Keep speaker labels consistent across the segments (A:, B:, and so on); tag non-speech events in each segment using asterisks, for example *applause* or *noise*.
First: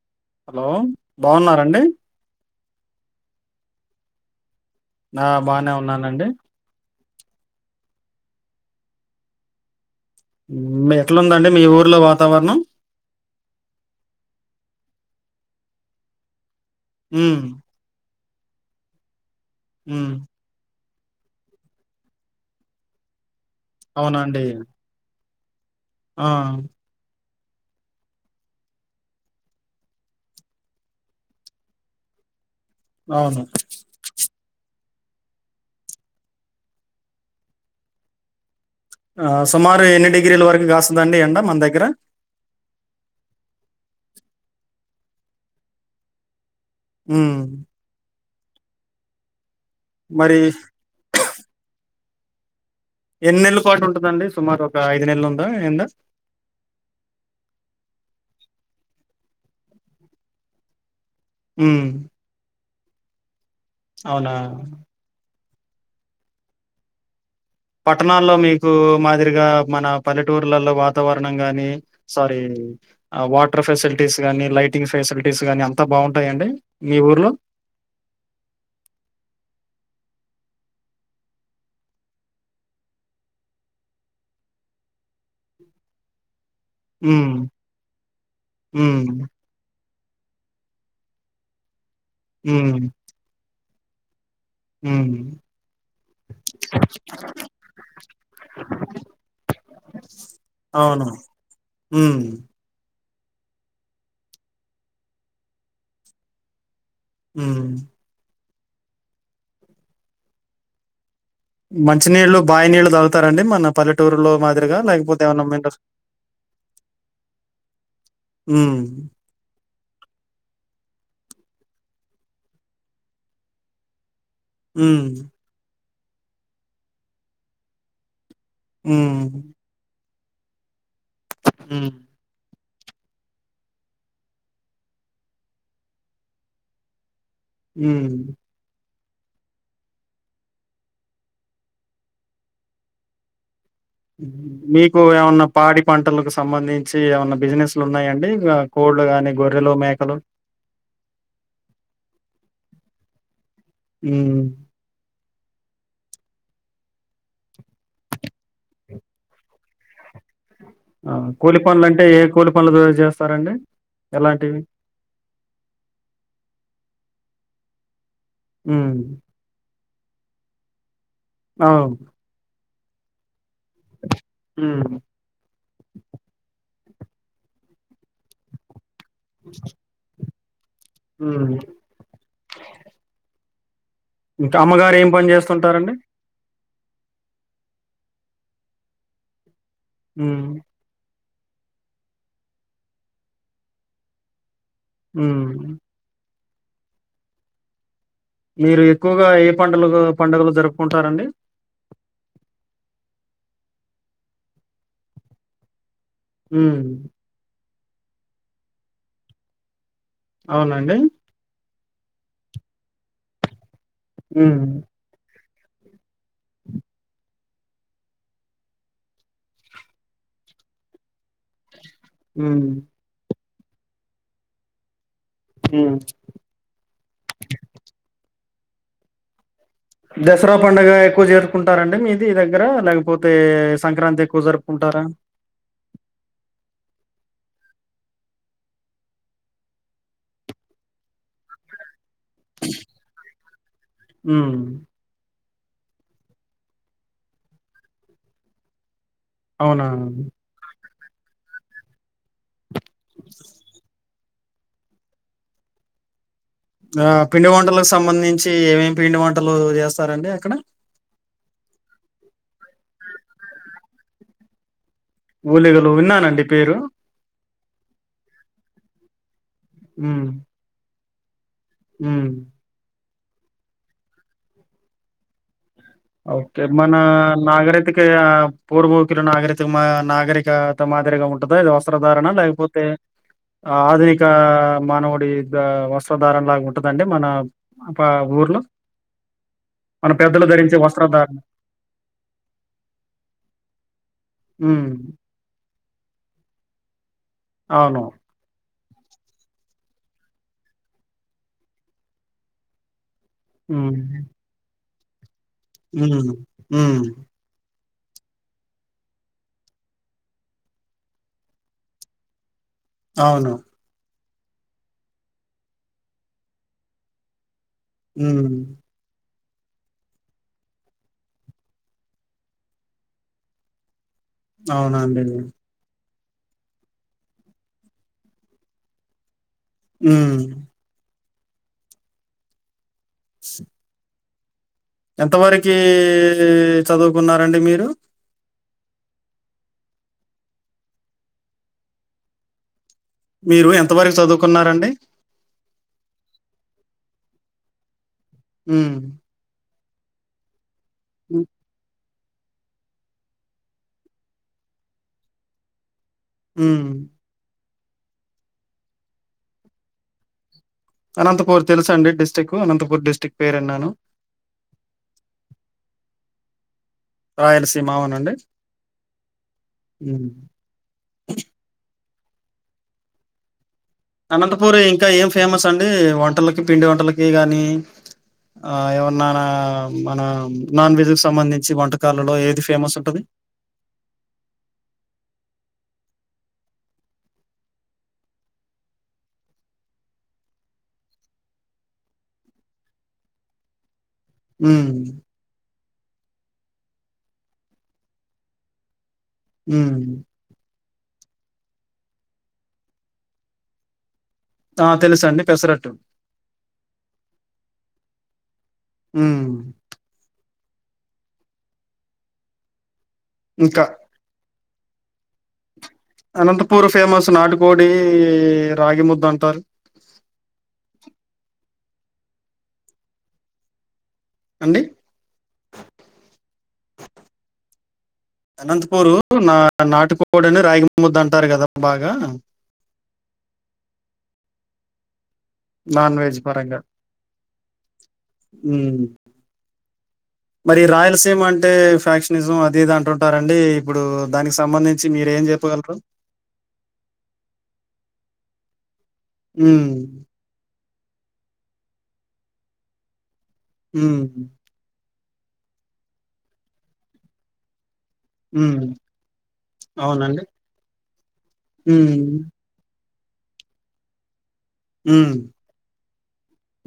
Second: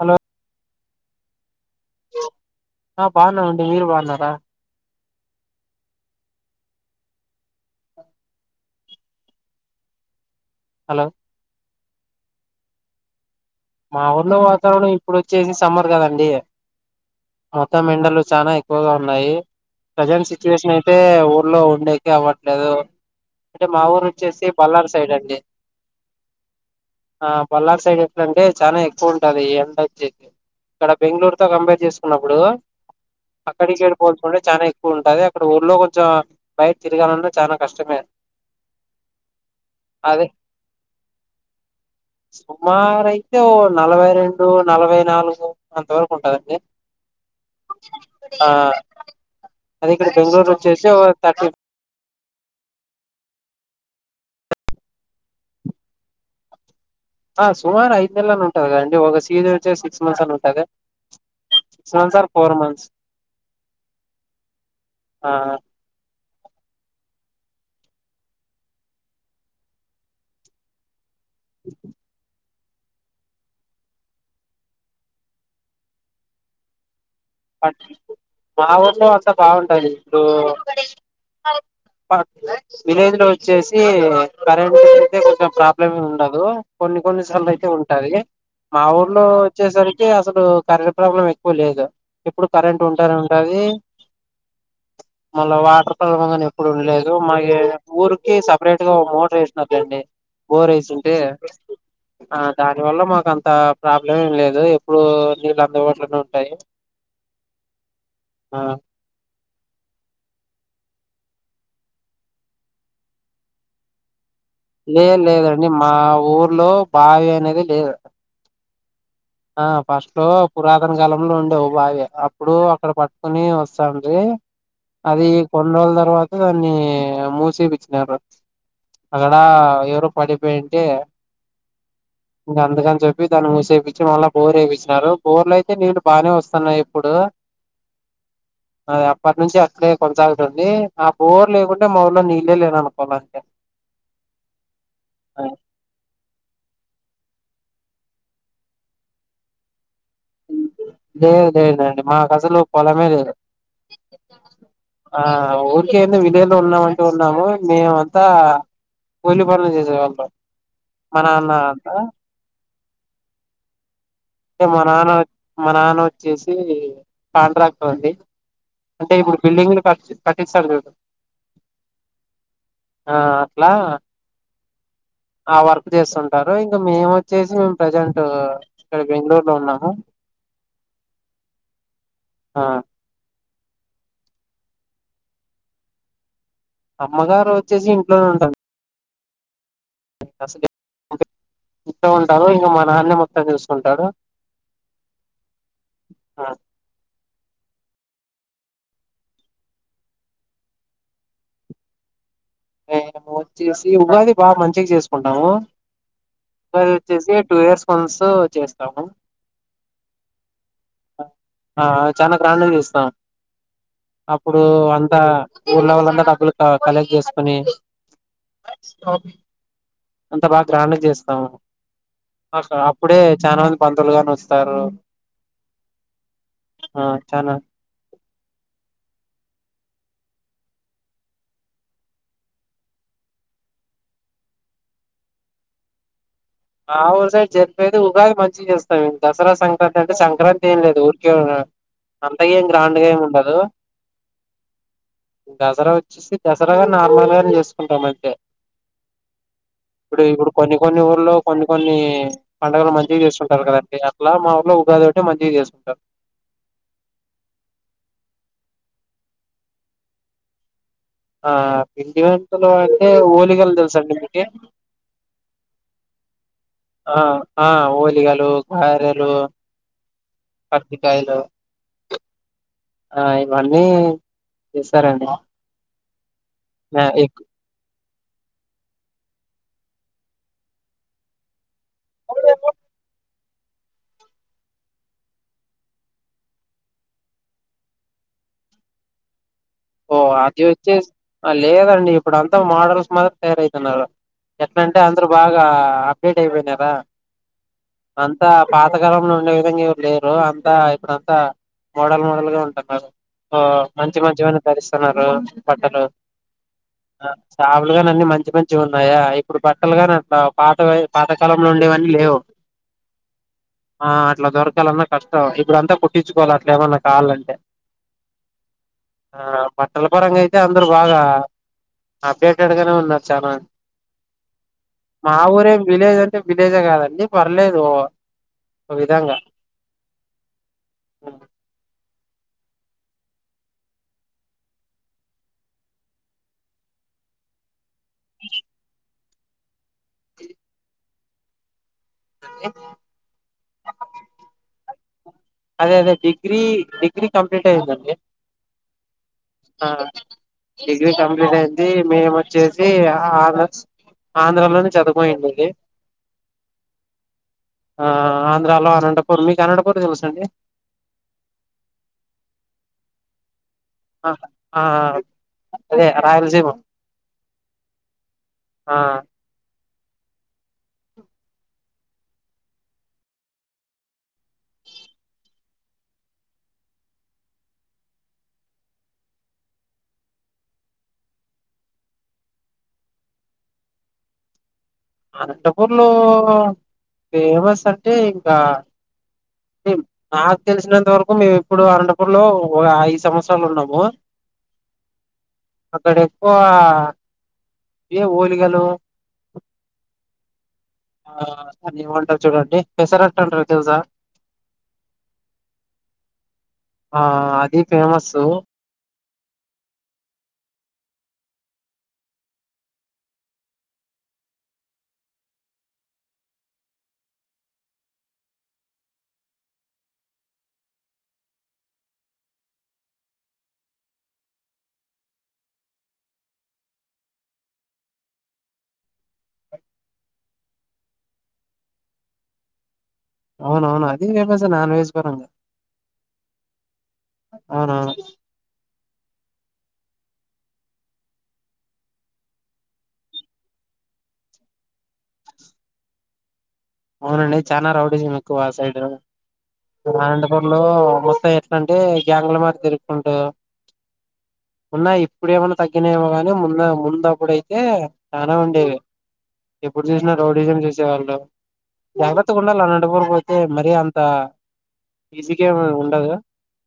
A: Hello
B: hello బాగున్నారండి
A: ఆ బాగున్నామ్ అండి మీరు బాగున్నారా
B: నా బానే ఉన్నానండి హుమ్
A: హలో
B: ఎట్లాందండి మీ ఊర్లో వాతావరణం
A: మా ఊర్లో వాతావరణం ఇప్పుడు వచ్చేసి సమ్మర్ కదండి.
B: ఉమ్
A: మొత్తం ఎండలు సానా ఎక్కువగా ఉన్నాయి.
B: ఉమ్
A: ప్రజెంట్ సిచ్యువేషన్ ఏ టే ఊర్లో ఉండేకి అవ్వట్లేదు అంటే మా ఊరు వచ్చేసి బల్లారు సైడ్ అండి.
B: ఆఆ
A: ఆ బొల్లారు సైడ్ ఎట్ల అంటే చానా ఎక్కువ ఉంటది ఎండొచ్చేకే ఇక్కడ బెంగళూరు తో కంపేర్ జేస్ న్నప్పుడు
B: అవును
A: అక్కడికి ఏడుపొడుచూడే చానై ఉంటది. అక్కడ ఊర్లో కొంచెం బయట తిరగాలన్నా చానా కష్టమే.
B: ఆ సుమారు ఎన్ని
A: అదే
B: డిగ్రీల వరకు గాస్తదండి. ఎండ మన దగ్గర
A: సుమారు అయితే ఓ నలభై రెండు నలభై నాలుగు అంత వరకు ఉంటదండి.
B: ఉహు్
A: ఆ అది ఇక్కడ
B: మరి
A: బెంగళూరు వచ్చేసి ఓ థర్టీ
B: ఎన్ని నెలు ఫాటు ఉంటదండి.. సుమారు ఒక ఐదు నెలు ఉందా ఎండ
A: ఆ సుమార్ ఐదు నెల్ అని ఉంటాద్ గాండి. ఒక సీజ వచ్చేస్ సిక్స్ మంత్స్ అని ఉంటదా.
B: ఉమ్
A: సన్ సార్ ఫోర్ మన్స్.
B: అవునా
A: ఆఆ
B: పట్టణాల్లో మీకు మాదిరిగా మన పల్లెటూర్లలో వాత్ తవరణం గాని స్వారి. ఆ వాటర్ ఫెసిలిటీస్ గానీ, లైటింగ్ ఫెసిలిటీస్ గానీ, అంతా బావుంటాయండి. మీ ఊర్లో
A: పాట్ మా ఊళ్ళో అంత బావుంటది. ఇప్పుడు విలేజ్ లో వచ్చేసి కరెంట్ పోతే కొంచెం ప్రాబ్లమేం ఉండదు. కొన్ని కొన్ని
B: ఉమ్
A: సార్లు అయితే ఉంటాది. మా
B: ఉమ్
A: ఊర్లో వచ్చేసరిక్ కీ అసలు కరెంట్ ప్రాబ్లం ఎక్కువ లేదు. ఎప్పుడు కరెంట్ ఉంటానే ఉంటది.
B: ఉహ్
A: మళ్ళా వాటర్ ప్రాల్నామ్ ఎప్పుడు ఉండలేదు. మాయి ఊరికి సపరేట్ గా ఓ మోటర్ ఏచనర్ లేండి.
B: అవును.
A: బోరేసుంటే
B: హ్మ్.
A: ఆ దాని వల్ల మాక్ గంతా ప్రాబ్లం ఏం లేదు. ఎప్పుడు నీళ్ళు అందుబాటులోనే ఉంటాయి.
B: ఉహ్
A: ఆ
B: మంచినీళ్లు బాయ్ నీళ్ళు దోళ్తారండీ. మన పల్లెటూరులో మద్
A: లేదు లేదండి. మా ఊర్లో బావి అనేదే లేద్.
B: హ్మ్.
A: ఆ ఫస్ట్ లో పురాతన కాలంలో ఉండే ఓ బావి అప్పుడు అక్కడ పట్టుకుని వస్తాండీ.
B: హ్మ్.
A: అది కొన్ రోల్ తర్వాత దాన్ని మూసేపిచ్చినారు. అక్కడ ఎవరో పడిపోయింటే
B: ఉహ్
A: గాందుగన్ జేపి దాని మూసేబి చేవాలా బోర్ ఏపిచ్చినారు. బోర్లైతే నీళ్లు బానే వస్తున్నాయ్ ఇప్పుడు
B: ఏమ్ లే
A: అది అప్పటి నుంచి అట్లే కొనసాగుతుంది. ఆ బోరు లేకుంటే మాఊర్లో నీళ్ళే లేన్ అనుకోవాలంటే.
B: మీకు ఏవన్నా పాడి పంటలకు సంబంధి సి ఏవన్నా బిజినెస్లు ఉన్నాయండి. ఇగా కోళ్లు గానీ, గొర్రెలు మేక్
A: లేద్ లేదండి మాక్ అసలు పొలమే లేదు.
B: హ్మ్.
A: ఆ ఉన్ కేంది. విల్లెలో ఉన్నామంటే ఉన్నాము. మేమంతా కూలి పనులు చేసేవాళ్ళం.
B: ఆ
A: మా నాన్న
B: కూలి పన్లు
A: అంతా
B: అంటే, ఏ కూలి పన్లు రోజ్ జేస్తారండి.
A: తో మా నాన్న ఒత్ మా నాన్న వచ్చేసి కాంట్రాక్టర్ అండి.
B: హ్మ్.
A: అంటే ఇప్పుడు బిల్డింగ్లు పట్ పట్టిస్తాడు జూడు.
B: నవును
A: ఆ అట్లా
B: హ్మ్.
A: ఆ వర్క్ జేస్తుంటారు ఇగ్ ఇంకా మేము వచ్చేసి మేము ప్రసెంట్ ఇక్కడ బెంగళూరు లో ఉన్నాము
B: ఉమ్
A: ఆ
B: ఇంకా అమ్మగారు ఏం పని చేస్తుంటారండి
A: అమ్మగారు వచ్చేసి ఇంట్లోనే ఉండడి
B: హ
A: ఇంట ఉంటారు ఇంకా మా నాన్న మొత్తం చూసుకుంటాడు
B: ఉ
A: ఆ
B: మీరు ఎక్కువగా ఏ పండుగ పండుగలు జరుపుకుంటారండి
A: మము వచ్చేసి ఉగాది బాగా మంచిగా చేసుకుంటాము
B: హ్మ్.
A: అది వచ్చేసి టూ ఇయర్స్ కొన్స్ చేస్తాము
B: అవునండి
A: ఆ చాలా గ్రాండ్ చేస్తాం
B: హ్మ్.
A: అప్పుడు అంతా ఊళలళ్ల డబ్బలు కలెక్ చేస్తారు ని అంత బాగా గహణం చేస్తాము అ
B: హ్మ్.
A: అప్పుడే చాలా మంది పంతువులుగాని వస్తారు
B: హ్మ్.
A: ఆ చనా
B: దసరా పండుగ ఎక్కువ జరుపుకుంటారంండి మీది దగ్గర లేకపోతే సంక్రాంతి ఎక్కువ జరుపుకుంటారు సరే
A: మా ఊరు సైడ్ జరిపోది ఉగాది మంచిగా చేస్తాం దసరా సంక్రాంతి అంటే సంక్రాంతి ఏం లేదు ఊరికే అంతగా ఏం గ్రాండ్గా ఏమి ఉండదు
B: హ్మ్.
A: దసరా వచ్చేసి దసరాగా నార్మల్గా చేసుకుంటాం అంతే
B: అవునా
A: ఇప్పుడు ఇప్పుడు కొన్ని కొన్ని ఊర్లో కొన్ని కొన్ని పండగలు మంచిగా చేస్తుంటారు కదండి అలా మా ఊలో ఉగాది ఒకంటే మంచిగా చేసుకుంటారు
B: ఆ పిండి వంటలకు సంబంధించి ఏమేమి పిండి వంటలు చేస్తారంండి అక్కడ
A: ఆ పిండి వెంటలు అంటే ఊలిగాలు తెలుసుకోండి మీకు
B: ఓలిగలు విన్నానండి పేరు.
A: ఆ ఆ ఒలిగలు కారెలు
B: ఉమ్
A: శకాయలు
B: ఉమ్
A: ఆ ఇవన్నీ చేస్తారండి
B: ఓకే మన
A: ఆ, ఎక్కు-
B: నాగరతే పూర్వకుల నాగరిక నాగరికత మాదిరిగా ఉంటుందో అది వస్త్రధారణ లే అయిపోతే ఆధునిక మానవుడి వస్త్రధారలాగా ఉంటుదండి మన ఊరు మన
A: ఓ
B: పెద్దలు
A: అది
B: ధరించే వస్తు
A: వచ్చేసి లేదండి ఇప్పుడు అంత మోడల్స్ మాత్ర తయారవుతున్నారు
B: హ్మ్.
A: ఎట్లాంటే అందరు బాగా అప్డేట్ అయిపోయినారా
B: అవును.
A: అంత పాతకాలంలో ఉండే విధంగా ఎవరు లేరు అంతా ఇప్పుడంతా మోడల్ మోడల్ గా ఉంటున్నారు
B: హ్మ్.
A: మంచి మంచివని ధరిస్తున్నారు బట్టలు
B: హ్మ్. హ్మ్.
A: చ పలు కాని అన్ని మంచి మంచి ఉన్నాయా ఇప్పుడు బట్టలు కాని అట్లా పాత పాతకాలంలో ఉండేవన్నీ లేవు
B: అవును
A: ఆ అట్లా దొరకాలన్నా కష్టం ఇప్పుడు అంతా కుట్టించుకోవాలి అట్ల ఏమన్నా కావాలంటే
B: హ
A: ఆ బట్టల పరంగా అయితే అందరు బాగా అప్డేటెడ్గానే ఉన్నారు చాలాంది
B: అవునండి.
A: మాఊర విలేజ్ విలేజ్ కాదండి పర్లేదు ఒక విధంగా
B: హమ్
A: ఆ *inaudible*
B: *inaudible* ఎంత వరకీ చదువుకున్నారండి మీరు
A: *inaudible* *inaudible*
B: మీరు ఎంతవరకు చదువుకున్నారండి?
A: అదే అదే డిగ్రీ డిగ్రీ కంప్లీట్ అయిందండి
B: ఉమ్
A: ఆ డిగ్రీ కంప్లీట్ అయిద్ది మేమొచ్చేసి ఆ అ ఆనట్స్ ఆంధ్రాలోనే చదువుకోయుండేది
B: ఉమ్మ్
A: ఆ ఆంధ్రాలో అనంటపూర్ మీకనంటపూర్ తెలుసండి
B: అనంతపూర్ తెలుసండి డిస్టిక్కు అనంతపూర్ డిస్టిక్ పేరిన్నాను
A: అ ఆ ఆ అదే ఆ రాయలసీమ
B: రాయలసీమ అవునండి
A: ఆ
B: ఉమ్ అనంతపూర్ ఇంకా ఏం ఫేమస్ అండీ వంటలకి పిండి వంటలకీ గానీ ఆ ఏమన్నా మన నాన్ వెజ్క్ సంబంధించి వంటకాలలో ఏది ఫేమస్ ఉంటది *inaudible*
A: అనంతపూర్లో ఫేమస్ అంటే ఇంకా ఎం నాక్ తెలిసినంత వరకు మేమెప్పుడు అనంటపూర్ లో ఒగ ఐదు సంవత్సరాలున్నామూ
B: హ్మ్
A: అక్కడెక్కువా ఇయే ఓలిగలూ
B: హ్మ్
A: ఆ అదేమంటరు చూడండి పెసరట్టంటరు తెలుసా
B: ఆ తెలుసండి పెసరట్టు
A: ఫేమస్సూ
B: ఉమ్మ్మ్ ఇంక అనంతపూర్ ఫేమస్ నాటికోడీ రాగి ముద్దంటారు *inaudible* అండి అనంతపూరూ నా నాటుకోడని రాగి ముద్దంటారు గదా బాగా
A: అవునవును అది *unintelligible* నాన్వేజ్ పరంగ
B: నాన్వేజ్ పరంగ
A: అవునవును
B: ఊమ్ మరీ రాయలసీమంటే ఫ్యాక్షనిజం అది ఇది అంటుంటారండీ ఇప్పుడూ దానికి సంబంధించి మి మీరేం జెప్పగల్రు
A: అవునండి చానా రౌడీజం ఎక్కువాసైడ్
B: హ్మ్
A: అనంతపూర్ లో మొత్త ఎట్లంటే గ్యాంగుల మాది తిరుకుంట
B: హ్మ్మ్
A: ఉన్నాయి ఇప్పుడేమన్న తగ్గినయేమో గాని మున్న ముందప్పుడైతే చనా
B: హ్మ్
A: ఉండేవే ఎప్పుడు జూసినా రౌడీజం చూసేవాళ్ళం
B: ఊమ్మ్
A: అనంటపూర్ బోతే మరీ అంత
B: హ్మ్
A: ఈజీగేం ఉండదు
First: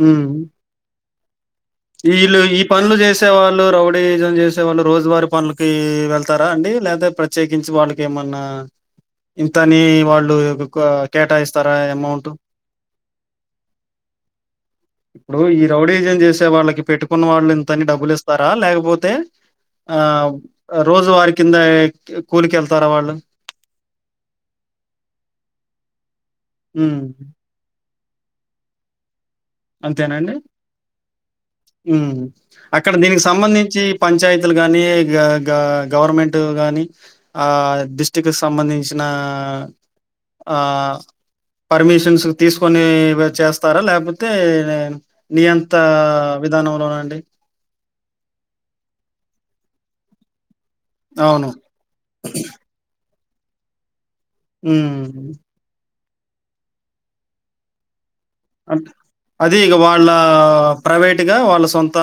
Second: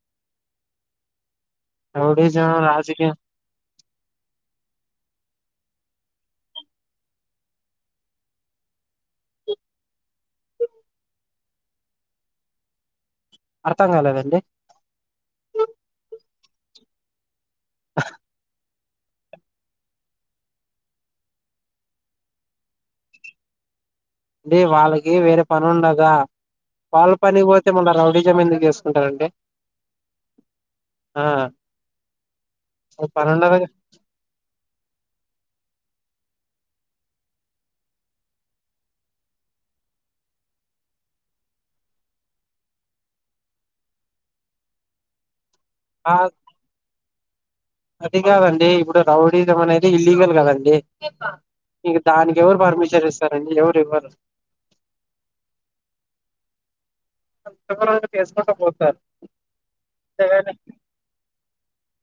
B: హ్మ్. ఈళ్ళు
A: రౌడీజం
B: ఈ పనులు
A: రాజకీయం
B: జేసేవాళ్ళు రౌడీజం జేసేవాళ్ళు రోజువారి పన్లు కీ వెళ్తారా అండి లేతే ప్రత్యేకించి వాటికేమన్నా ఇంతనీ వాళ్ళు ఒక కేటాయిస్తారా ఎమౌంట్
A: అర్థంగాలేదండి
B: ఇప్పుడూ ఈ రౌడీజం జేసేవాళ్ళకి పెట్టుకున్న వాళ్ళు ఇంతని డబ్బులిస్తారా లేకబొ తే ఆ అ రోజూవారి కింద కూలికెళ్తారా వాళ్ళు *inaudible*
A: డి వాళ్ళకీ వేరే పనుండగా
B: హ్మ్.
A: వాళ్లు పనికి బోతెముందాడ రౌ డీజం ఎందుకు జేసుకుంటారండి
B: అంతేనాండి అక్కడ దీనికి
A: పని ఉండదు
B: సంబంధించి పంచాయతీలు గానీ గా గా గవర్నమెంట్ గాని ఆ డిస్టి్రిక్ట్ సంబంధించిన ఆ పర్మిషన్స్ తీసుకొని చేస్తారా లేకపోతే అయితే నియంత
A: ఆ
B: విధానంలోనండి
A: అది కాదండి ఇప్పుడు రౌడిజం అనేది ఇల్లీగల్ కదండి
B: అవును.
A: ఇక దానికి ఎవరు పర్మిషన్ ఇస్తారండి ఎవరు ఇవ్వరు
B: హమ్మ్
A: ఎక్కడ
B: అంటే అది ఇగా వాళ్ళ
A: అంతేగాని
B: ప్రైవేట్గా వాళ్ళ సొంత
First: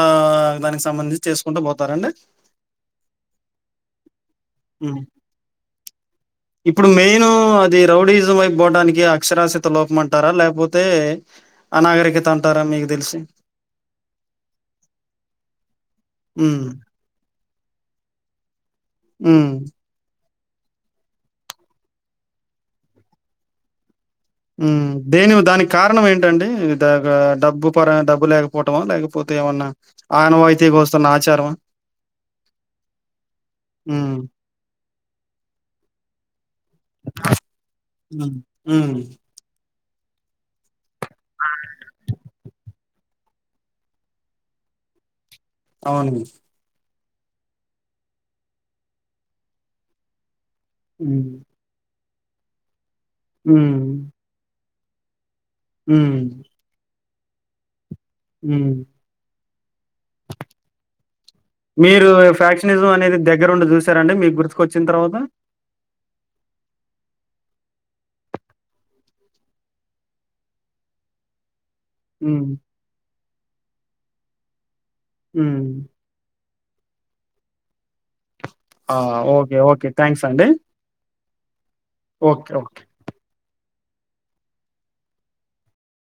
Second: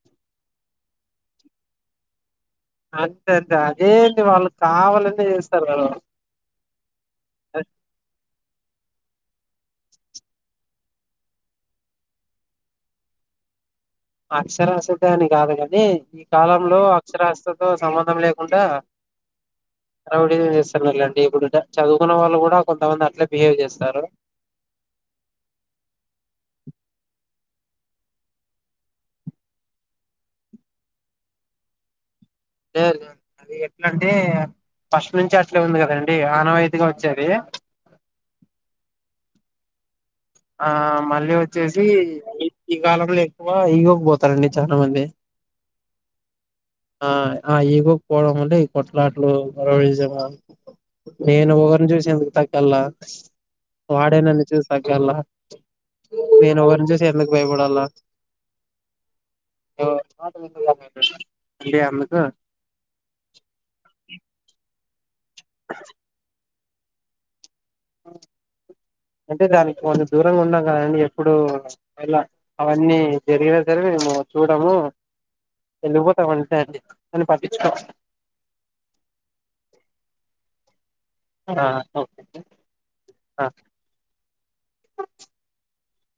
B: దానికి సంబంధించి చేసుకుంటూ పోతారండి
A: అంతే దాని వాళ్లు
B: ఇప్పుడు మెయిన్ అది రౌడిజం అయిపోవటానికి అక్షరాశత లోపం అంటారా లేకపోతే అనాగరికత అంటారా మీకు తెలిసి
A: అక్షరాస్త అని కాదు కాని ఈ
B: హ్మ్.
A: కాలంలో అక్షరాస్తో సంబంధం లేకుండా
B: మ్మ్
A: రౌడిజం చేస్తన్నారుండి ఇప్పుడు చదువుకున్న వాళ్ళు కూడా కొంతమంది అట్లే బిహేవ్ చేస్తారు
B: మ్మ్ దేని దానికి కారణం ఏంటండి ఇ డబ్బు పర డబ్బు లేకపోవటమో లేకపోతే ఏమన్నా ఆనవాయితికి వస్తున్న ఆచారం అహ
A: లేదు లేదు అది ఎట్లాంటే ఫస్ట్ నుంచి అట్లే ఉంది కదండి ఆనవాై
B: ఉ ఉమ్మ్
A: ఆ మళ్ళీ వచ్చేసి ఈ కాలంలో ఎక్కువ ఇగోకిపోతారండి చాలా మంది
B: అవునుఅండి
A: ఆ ఆ ఈగోకి పోవడం వల్లే ఈ కొట్లాటలు ఆవేశంగా
B: హ్మ్.
A: నేను ఒకరిని చూసి ఎందుకు తగ్గలా
B: హ్మ్.
A: వాడే నను చూసి తగ్గాలా
B: హ్మ్.
A: నేను ఎవరిని చూసి ఎందుకు భయపడాలా
B: మ్మ్
A: పాత *unintelligible*
B: మీరు ఫ్యాక్షనిజం అనేది దగ్గరండి చూసారంటే మీకు గుర్తుకు వచ్చిన తర్వాత
A: అంటే దానికి కొంతం దూరంగా ఉన్నాం కదండి ఎప్పుడు అలా
B: హ్మ్.
A: అవన్నీ జరిగినా సరే మేము చూడము
B: హ్మ్.
A: వెళిపోతామంట అండి అన్ని పట్టించుకోము
B: ఓకే ఓకే థ్యాంక్స్ అండి
A: అహ ఓకే ఆ